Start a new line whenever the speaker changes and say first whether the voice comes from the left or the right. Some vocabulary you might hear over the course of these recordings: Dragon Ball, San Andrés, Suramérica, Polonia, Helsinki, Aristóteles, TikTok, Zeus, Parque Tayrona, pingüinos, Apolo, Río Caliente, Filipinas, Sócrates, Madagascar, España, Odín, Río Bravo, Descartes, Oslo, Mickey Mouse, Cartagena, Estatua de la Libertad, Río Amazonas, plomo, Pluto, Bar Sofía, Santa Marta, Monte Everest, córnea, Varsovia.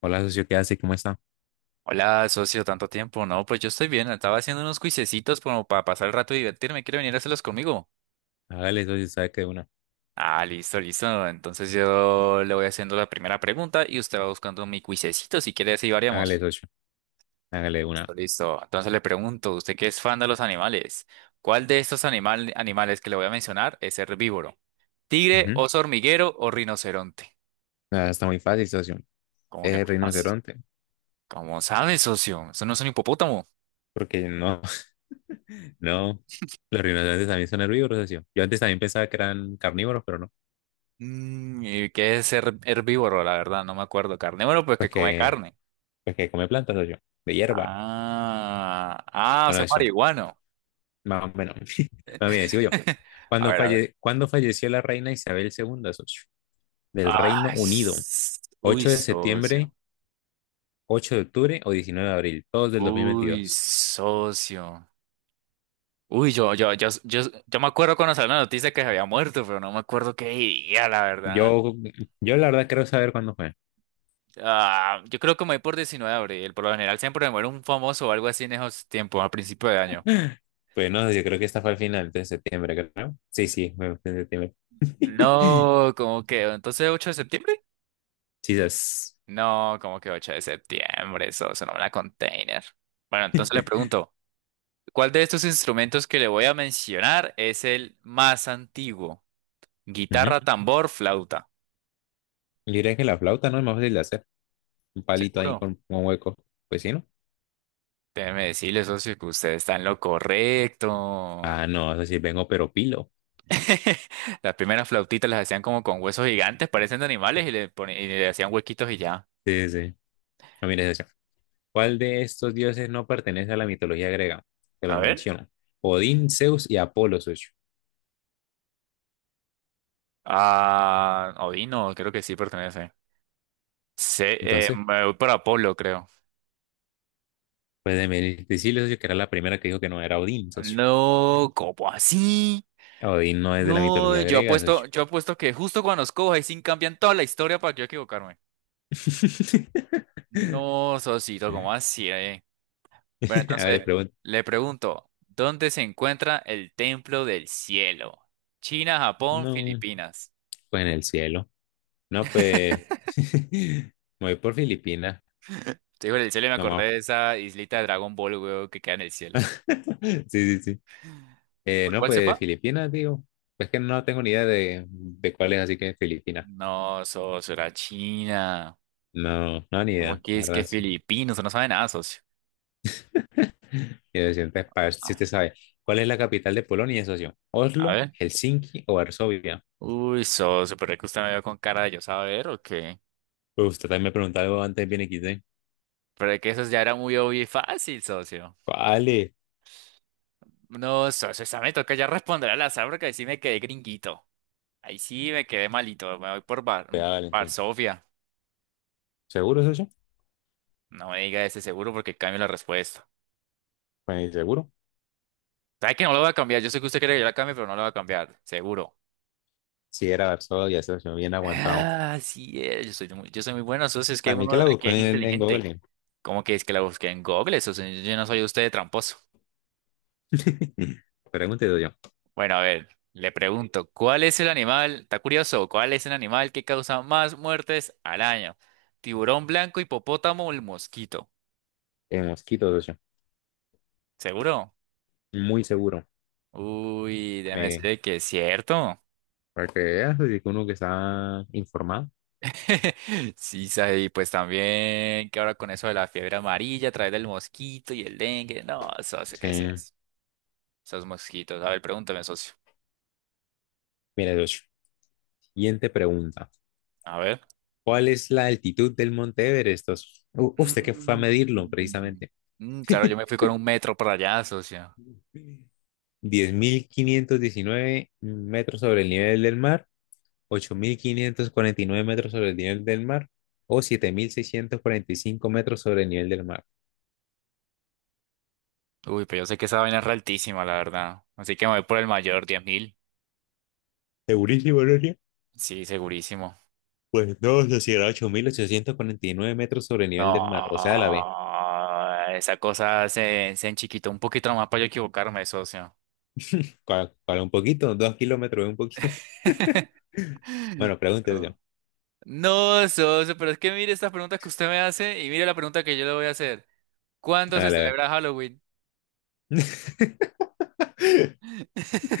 left: Hola, socio, ¿qué hace? ¿Cómo está?
right: Hola, socio, tanto tiempo. No, pues yo estoy bien. Estaba haciendo unos cuisecitos como para pasar el rato y divertirme. ¿Quiere venir a hacerlos conmigo?
left: Hágale, socio, sabe que de una.
right: Ah, listo, listo. Entonces yo le voy haciendo la primera pregunta y usted va buscando mi cuisecito. Si quiere, así
left: Hágale,
right: variamos.
left: socio, hágale de una.
right: Listo, listo. Entonces le pregunto, usted que es fan de los animales, ¿cuál de estos animales que le voy a mencionar es herbívoro? ¿Tigre,
left: Ujú.
right: oso hormiguero o rinoceronte?
left: Nada, está muy fácil, socio.
right: ¿Cómo
left: Es
right: que
left: el
right: más fácil?
left: rinoceronte.
right: Como sabe, socio? Eso no es un hipopótamo.
left: Porque no, no. Los rinocerontes también son herbívoros, socio. Yo antes también pensaba que eran carnívoros, pero no.
right: Mm, ¿y qué es ser herbívoro? La verdad, no me acuerdo. Carnívoro, pues
left: Pues
right: que come
left: que,
right: carne.
left: pues que come plantas, socio. De hierba.
right: Ah, ah, o
left: Bueno,
right: sea, es
left: socio,
right: marihuano.
left: más o menos. Más bien, sigo yo.
right: A ver, a ver.
left: ¿Cuándo falleció la reina Isabel II, socio? Del Reino
right: Ay,
left: Unido.
right: uy,
left: ¿8 de
right: socio.
left: septiembre, 8 de octubre o 19 de abril? Todos del
right: Uy,
left: 2022.
right: socio. Uy, yo me acuerdo cuando salió la noticia que se había muerto, pero no me acuerdo qué día, la verdad.
left: Yo, yo la verdad quiero saber cuándo fue.
right: Ah, yo creo que me voy por 19 de abril. Por lo general siempre me muere un famoso o algo así en esos tiempos, a principio de año.
left: Pues no, yo creo que esta fue al final de septiembre, creo. Sí, sí, fue en septiembre.
right: No, como que, entonces 8 de septiembre.
left: Quizás.
right: No, como que 8 de septiembre, eso suena una container. Bueno, entonces le pregunto, ¿cuál de estos instrumentos que le voy a mencionar es el más antiguo?
left: Ujú.
right: Guitarra, tambor, flauta.
left: Yo diría que la flauta no es más fácil de hacer. Un palito ahí
right: ¿Seguro?
left: con un hueco. Pues sí, ¿no?
right: Déjeme decirle, socio, que usted está en lo correcto.
left: Ah, no, es decir, vengo pero pilo.
right: Las primeras flautitas las hacían como con huesos gigantes, parecen de animales, y le, y le hacían huequitos y ya.
left: Sí, sí, sí. Ah, mira esa. ¿Cuál de estos dioses no pertenece a la mitología griega? Te
right: A
left: los
right: ver.
left: menciono. Odín, Zeus y Apolo, socio.
right: Ah, Odino, creo que sí pertenece.
left: Entonces,
right: Me voy por Apolo, creo.
left: pues de decirle, socio, que era la primera que dijo que no era Odín, socio.
right: No, ¿cómo así?
left: Odín no es de la
right: No,
left: mitología griega, socio.
right: yo apuesto que justo cuando nos coja y sin cambian toda la historia para que yo equivocarme. No, Sosito, ¿cómo así, eh? Bueno,
left: A ver, le
right: entonces,
left: pregunto.
right: le pregunto, ¿dónde se encuentra el Templo del Cielo? China, Japón,
left: No,
right: Filipinas.
left: pues en el cielo. No, pues, me voy por Filipinas.
right: Te digo, el cielo y me
left: No
right: acordé
left: más.
right: de esa islita de Dragon Ball, weón, que queda en el cielo.
left: Sí, sí, sí.
right: ¿Por
left: No,
right: cuál se fue?
left: pues Filipinas, digo. Pues que no tengo ni idea de cuál es, así que Filipinas.
right: No, socio, era China.
left: No, no, ni
right: ¿Cómo
left: idea.
right: que
left: La
right: es que
left: verdad, sí.
right: Filipinos? No sabe nada, socio.
left: Y de siempre, para ver si
right: Ah,
left: usted sabe. ¿Cuál es la capital de Polonia, socio?
right: a
left: ¿Oslo,
right: ver.
left: Helsinki o Varsovia?
right: Uy, socio, pero es que usted me vio con cara de yo saber o qué.
left: Pues usted también me preguntó algo antes bien XD.
right: Pero es que eso ya era muy obvio y fácil, socio.
left: Vale,
right: No, socio, esa me toca ya responder al azar porque ahí sí me quedé gringuito. Ahí sí me quedé malito. Me voy por Bar,
left: pues vale,
right: Bar
left: entonces.
right: Sofía.
left: ¿Seguro, socio?
right: No me diga ese seguro porque cambio la respuesta.
left: Pues seguro.
right: ¿Sabe que no lo voy a cambiar? Yo sé que usted quiere que yo la cambie, pero no la voy a cambiar. Seguro.
left: Sí, era Varsovia, ya se me bien aguantado.
right: Ah, sí es. Yo soy muy bueno, socio. Es que
left: Para mí que
right: uno
left: la
right: que
left: busco
right: es
left: en
right: inteligente.
left: Google.
right: ¿Cómo que es que la busqué en Google, socio? Yo no soy usted de tramposo.
left: Pregunte, yo.
right: Bueno, a ver, le pregunto, ¿cuál es el animal? Está curioso, ¿cuál es el animal que causa más muertes al año? ¿Tiburón blanco, hipopótamo o el mosquito?
left: En mosquito, yo.
right: ¿Seguro?
left: Muy seguro.
right: Uy, déjame
left: Me,
right: decirle que es cierto.
left: para que veas, así que uno que está informado.
right: Sí, sabe, y pues también que ahora con eso de la fiebre amarilla a través del mosquito y el dengue. No, socio, ¿qué
left: Sí.
right: es eso? Esos mosquitos. A ver, pregúntame, socio.
left: Mira, Docho. Siguiente pregunta.
right: A ver.
left: ¿Cuál es la altitud del Monte Everest, socio? Usted que fue a medirlo,
right: Mm,
left: precisamente.
right: claro, yo me fui con un metro para allá, socio.
left: 10.519 metros sobre el nivel del mar, 8.549 metros sobre el nivel del mar o 7.645 metros sobre el nivel del mar.
right: Uy, pero yo sé que esa vaina es re altísima, la verdad. Así que me voy por el mayor, 10.000.
left: Segurísimo, Noria.
right: Sí, segurísimo.
left: Pues no, sociedad 8.849 metros sobre el
right: No,
left: nivel del mar. O sea, a la vez.
right: esa cosa se enchiquitó un poquito nomás para yo equivocarme, socio.
left: Para un poquito, 2 kilómetros, un poquito. Bueno, pregúntese.
right: No, no, socio, pero es que mire estas preguntas que usted me hace y mire la pregunta que yo le voy a hacer. ¿Cuándo
left: A
right: se
left: la
right: celebra Halloween?
left: vez.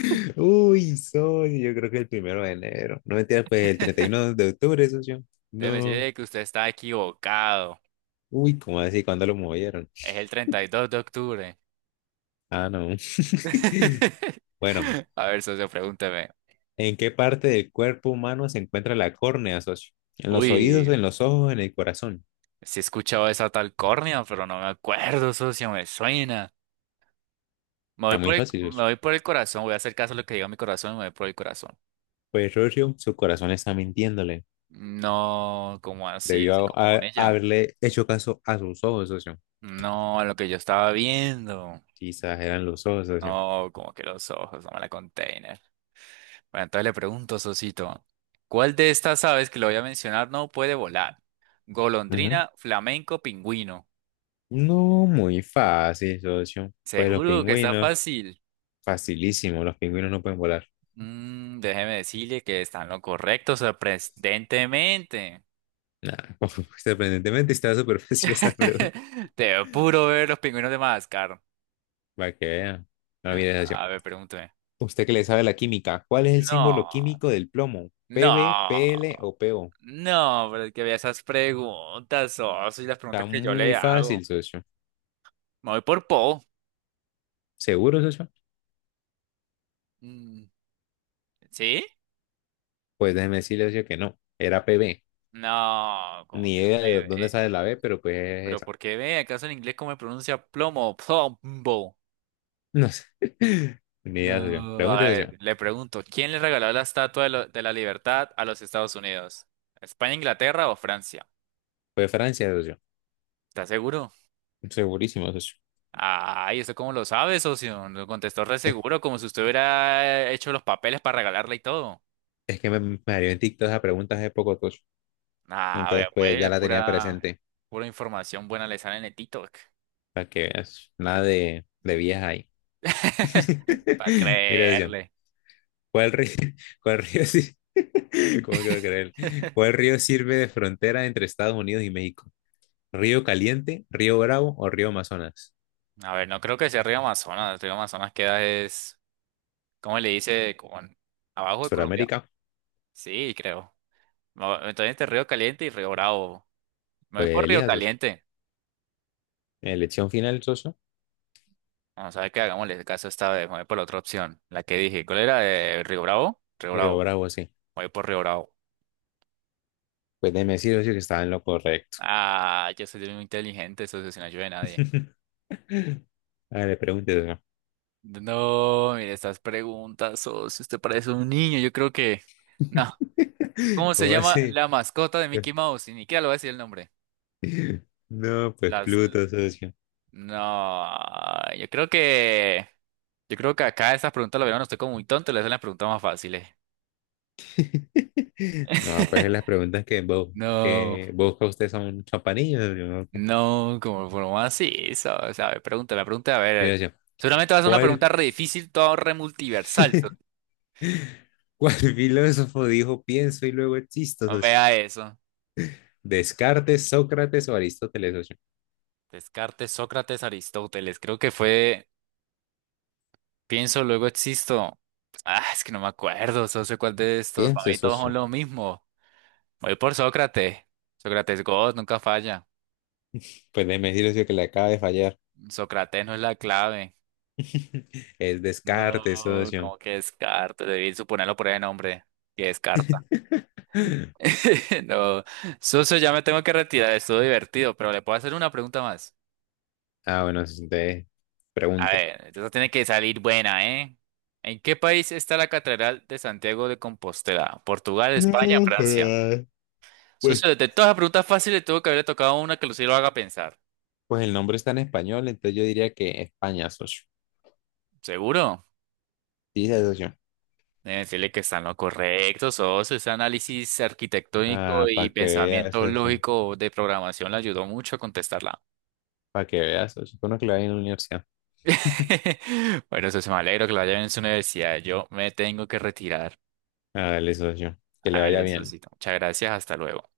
left: Yo creo que el 1 de enero. No mentira, pues el 31 de octubre, socio.
right: Déjeme
left: No.
right: decirle que usted está equivocado.
left: Uy, ¿cómo así? ¿Cuándo lo movieron?
right: Es el 32 de octubre.
left: Ah, no. Bueno,
right: A ver, socio, pregúnteme.
left: ¿en qué parte del cuerpo humano se encuentra la córnea, socio? ¿En los oídos,
right: Uy.
left: en los ojos, en el corazón?
right: Sí he escuchado esa tal córnea, pero no me acuerdo, socio, me suena.
left: Está muy fácil,
right: Me
left: socio.
right: voy por el corazón, voy a hacer caso a lo que diga mi corazón y me voy por el corazón.
left: Pues, socio, su corazón está mintiéndole.
right: No, como así, así
left: Debió
right: como con ella.
left: haberle hecho caso a sus ojos, socio.
right: No, lo que yo estaba viendo.
left: Quizás eran los ojos, socio.
right: No, como que los ojos, no me la container. Bueno, entonces le pregunto, Sosito, ¿cuál de estas aves que le voy a mencionar no puede volar?
left: Ujú.
right: Golondrina, flamenco, pingüino.
left: No, muy fácil, socio. Pues los
right: Seguro que está
left: pingüinos,
right: fácil.
left: facilísimo. Los pingüinos no pueden volar.
right: Mm, déjeme decirle que está en lo correcto, sorprendentemente.
left: Nada, sorprendentemente estaba súper fácil esa pregunta.
right: Te puro ver los pingüinos de Madagascar.
left: Para que vean. No, mire, socio.
right: A ver, pregúnteme.
left: Usted que le sabe la química, ¿cuál es el símbolo
right: No,
left: químico del plomo? ¿PB,
right: no,
left: PL o PO?
right: no, pero es que vea esas preguntas, oh, y las
left: Está
right: preguntas que yo le
left: muy
right: hago.
left: fácil, socio.
right: Me voy por Po.
left: ¿Seguro, socio?
right: Mm, ¿sí?
left: Pues déjeme decirle, socio, que no. Era PB.
right: No, como
left: Ni
right: que...
left: idea de
right: eh,
left: dónde sale
right: eh,
left: la B, pero pues
right: pero ¿por qué ve? ¿Acaso en inglés cómo me pronuncia plomo? Plombo.
left: no sé. Ni idea, socio.
right: No,
left: Pregunta,
right: a ver,
left: socio.
right: le pregunto, ¿quién le regaló la Estatua de la Libertad a los Estados Unidos? ¿España, Inglaterra o Francia?
left: Fue de Francia, socio.
right: ¿Estás seguro?
left: Segurísimo, socio.
right: Ay, ¿eso cómo lo sabe, socio? Lo contestó re
left: Es,
right: seguro, como si usted hubiera hecho los papeles para regalarla y todo.
left: es que me salió en TikTok esa pregunta hace poco, socio.
right: Ah, a ver,
left: Entonces, pues ya
right: pues,
left: la tenía presente.
right: pura información buena le sale en el TikTok.
left: Para que veas. Nada de viejas ahí.
right: Para
left: Mira, socio.
right: creerle.
left: ¿Cuál río, ¿Cuál río sí? ¿Cómo que va a creer? ¿Cuál río sirve de frontera entre Estados Unidos y México? ¿Río Caliente, Río Bravo o Río Amazonas?
right: A ver, no creo que sea Río Amazonas. Río Amazonas queda es, ¿cómo le dice? Como abajo de Colombia.
left: ¿Suramérica?
right: Sí, creo. No, entonces entre Río Caliente y Río Bravo. Me voy
left: Pues
right: por Río
left: elija, socio.
right: Caliente.
left: Elección final, socio.
right: Vamos a ver qué hagámosle el caso esta vez. Me voy por la otra opción. La que dije. ¿Cuál era? Río Bravo. Río
left: Río
right: Bravo.
left: Bravo, sí.
right: Me voy por Río Bravo.
left: Pues déjeme decir que estaba en lo correcto.
right: Ah, yo soy muy inteligente, socio, sin ayuda de nadie.
left: A ver, pregúntese.
right: No, mire estas preguntas, socio. Usted parece un niño. Yo creo que. No. ¿Cómo se
left: ¿Cómo
right: llama
left: así?
right: la mascota de Mickey Mouse? Y ni siquiera le voy a decir el nombre.
left: No, pues
right: Las.
left: Pluto, socio.
right: No. Yo creo que. Yo creo que acá esas preguntas la vieron. Estoy como muy tonto. Le hacen las preguntas más fáciles.
left: No, pues las preguntas que vos,
right: No,
left: que busca usted son chapanillas, ¿no? Ok.
right: no, como por más eso, o sea, a ver, pregúntame, pregúntame, a
left: Mira,
right: ver.
left: yo,
right: Seguramente vas a ser una pregunta
left: ¿cuál,
right: re difícil, todo re multiversal.
left: ¿Cuál filósofo dijo pienso y luego existo,
right: No,
left: socio?
right: vea eso.
left: ¿Descartes, Sócrates o Aristóteles, socio?
right: Descartes, Sócrates, Aristóteles, creo que fue, pienso, luego existo. Ah, es que no me acuerdo, no sé cuál de estos, para
left: Piense,
right: mí todos son
left: socio.
right: lo mismo. Voy por Sócrates. Sócrates God, nunca falla.
left: Pues déjeme decir, socio, que le acaba de fallar.
right: Sócrates no es la clave.
left: Es
right: No,
left: Descartes, socio.
right: como que Descartes, debí suponerlo por el nombre. Que Descartes. No, Soso, ya me tengo que retirar, estuvo divertido, pero le puedo hacer una pregunta más.
left: Ah, bueno, entonces
right: A
left: pregunte.
right: ver, esta tiene que salir buena, ¿eh? ¿En qué país está la Catedral de Santiago de Compostela? ¿Portugal,
left: No,
right: España, Francia?
left: joder. pues
right: Soso, de todas las preguntas fáciles tuvo que haberle tocado una que sí lo haga pensar.
left: Pues el nombre está en español, entonces yo diría que España, socio.
right: ¿Seguro?
left: Dice socio.
right: Deben decirle que están lo correcto, Soso. Ese análisis arquitectónico
left: Ah,
right: y
left: para que vea,
right: pensamiento
left: socio.
right: lógico de programación le ayudó mucho a contestarla.
left: Para que vea, socio. Uno que le vaya en la universidad.
right: Bueno, Soso, me alegro que lo haya en su universidad. Yo me tengo que retirar.
left: Ah, dale, socio. Que le vaya
right: Hágale,
left: bien.
right: Sosito. Muchas gracias. Hasta luego.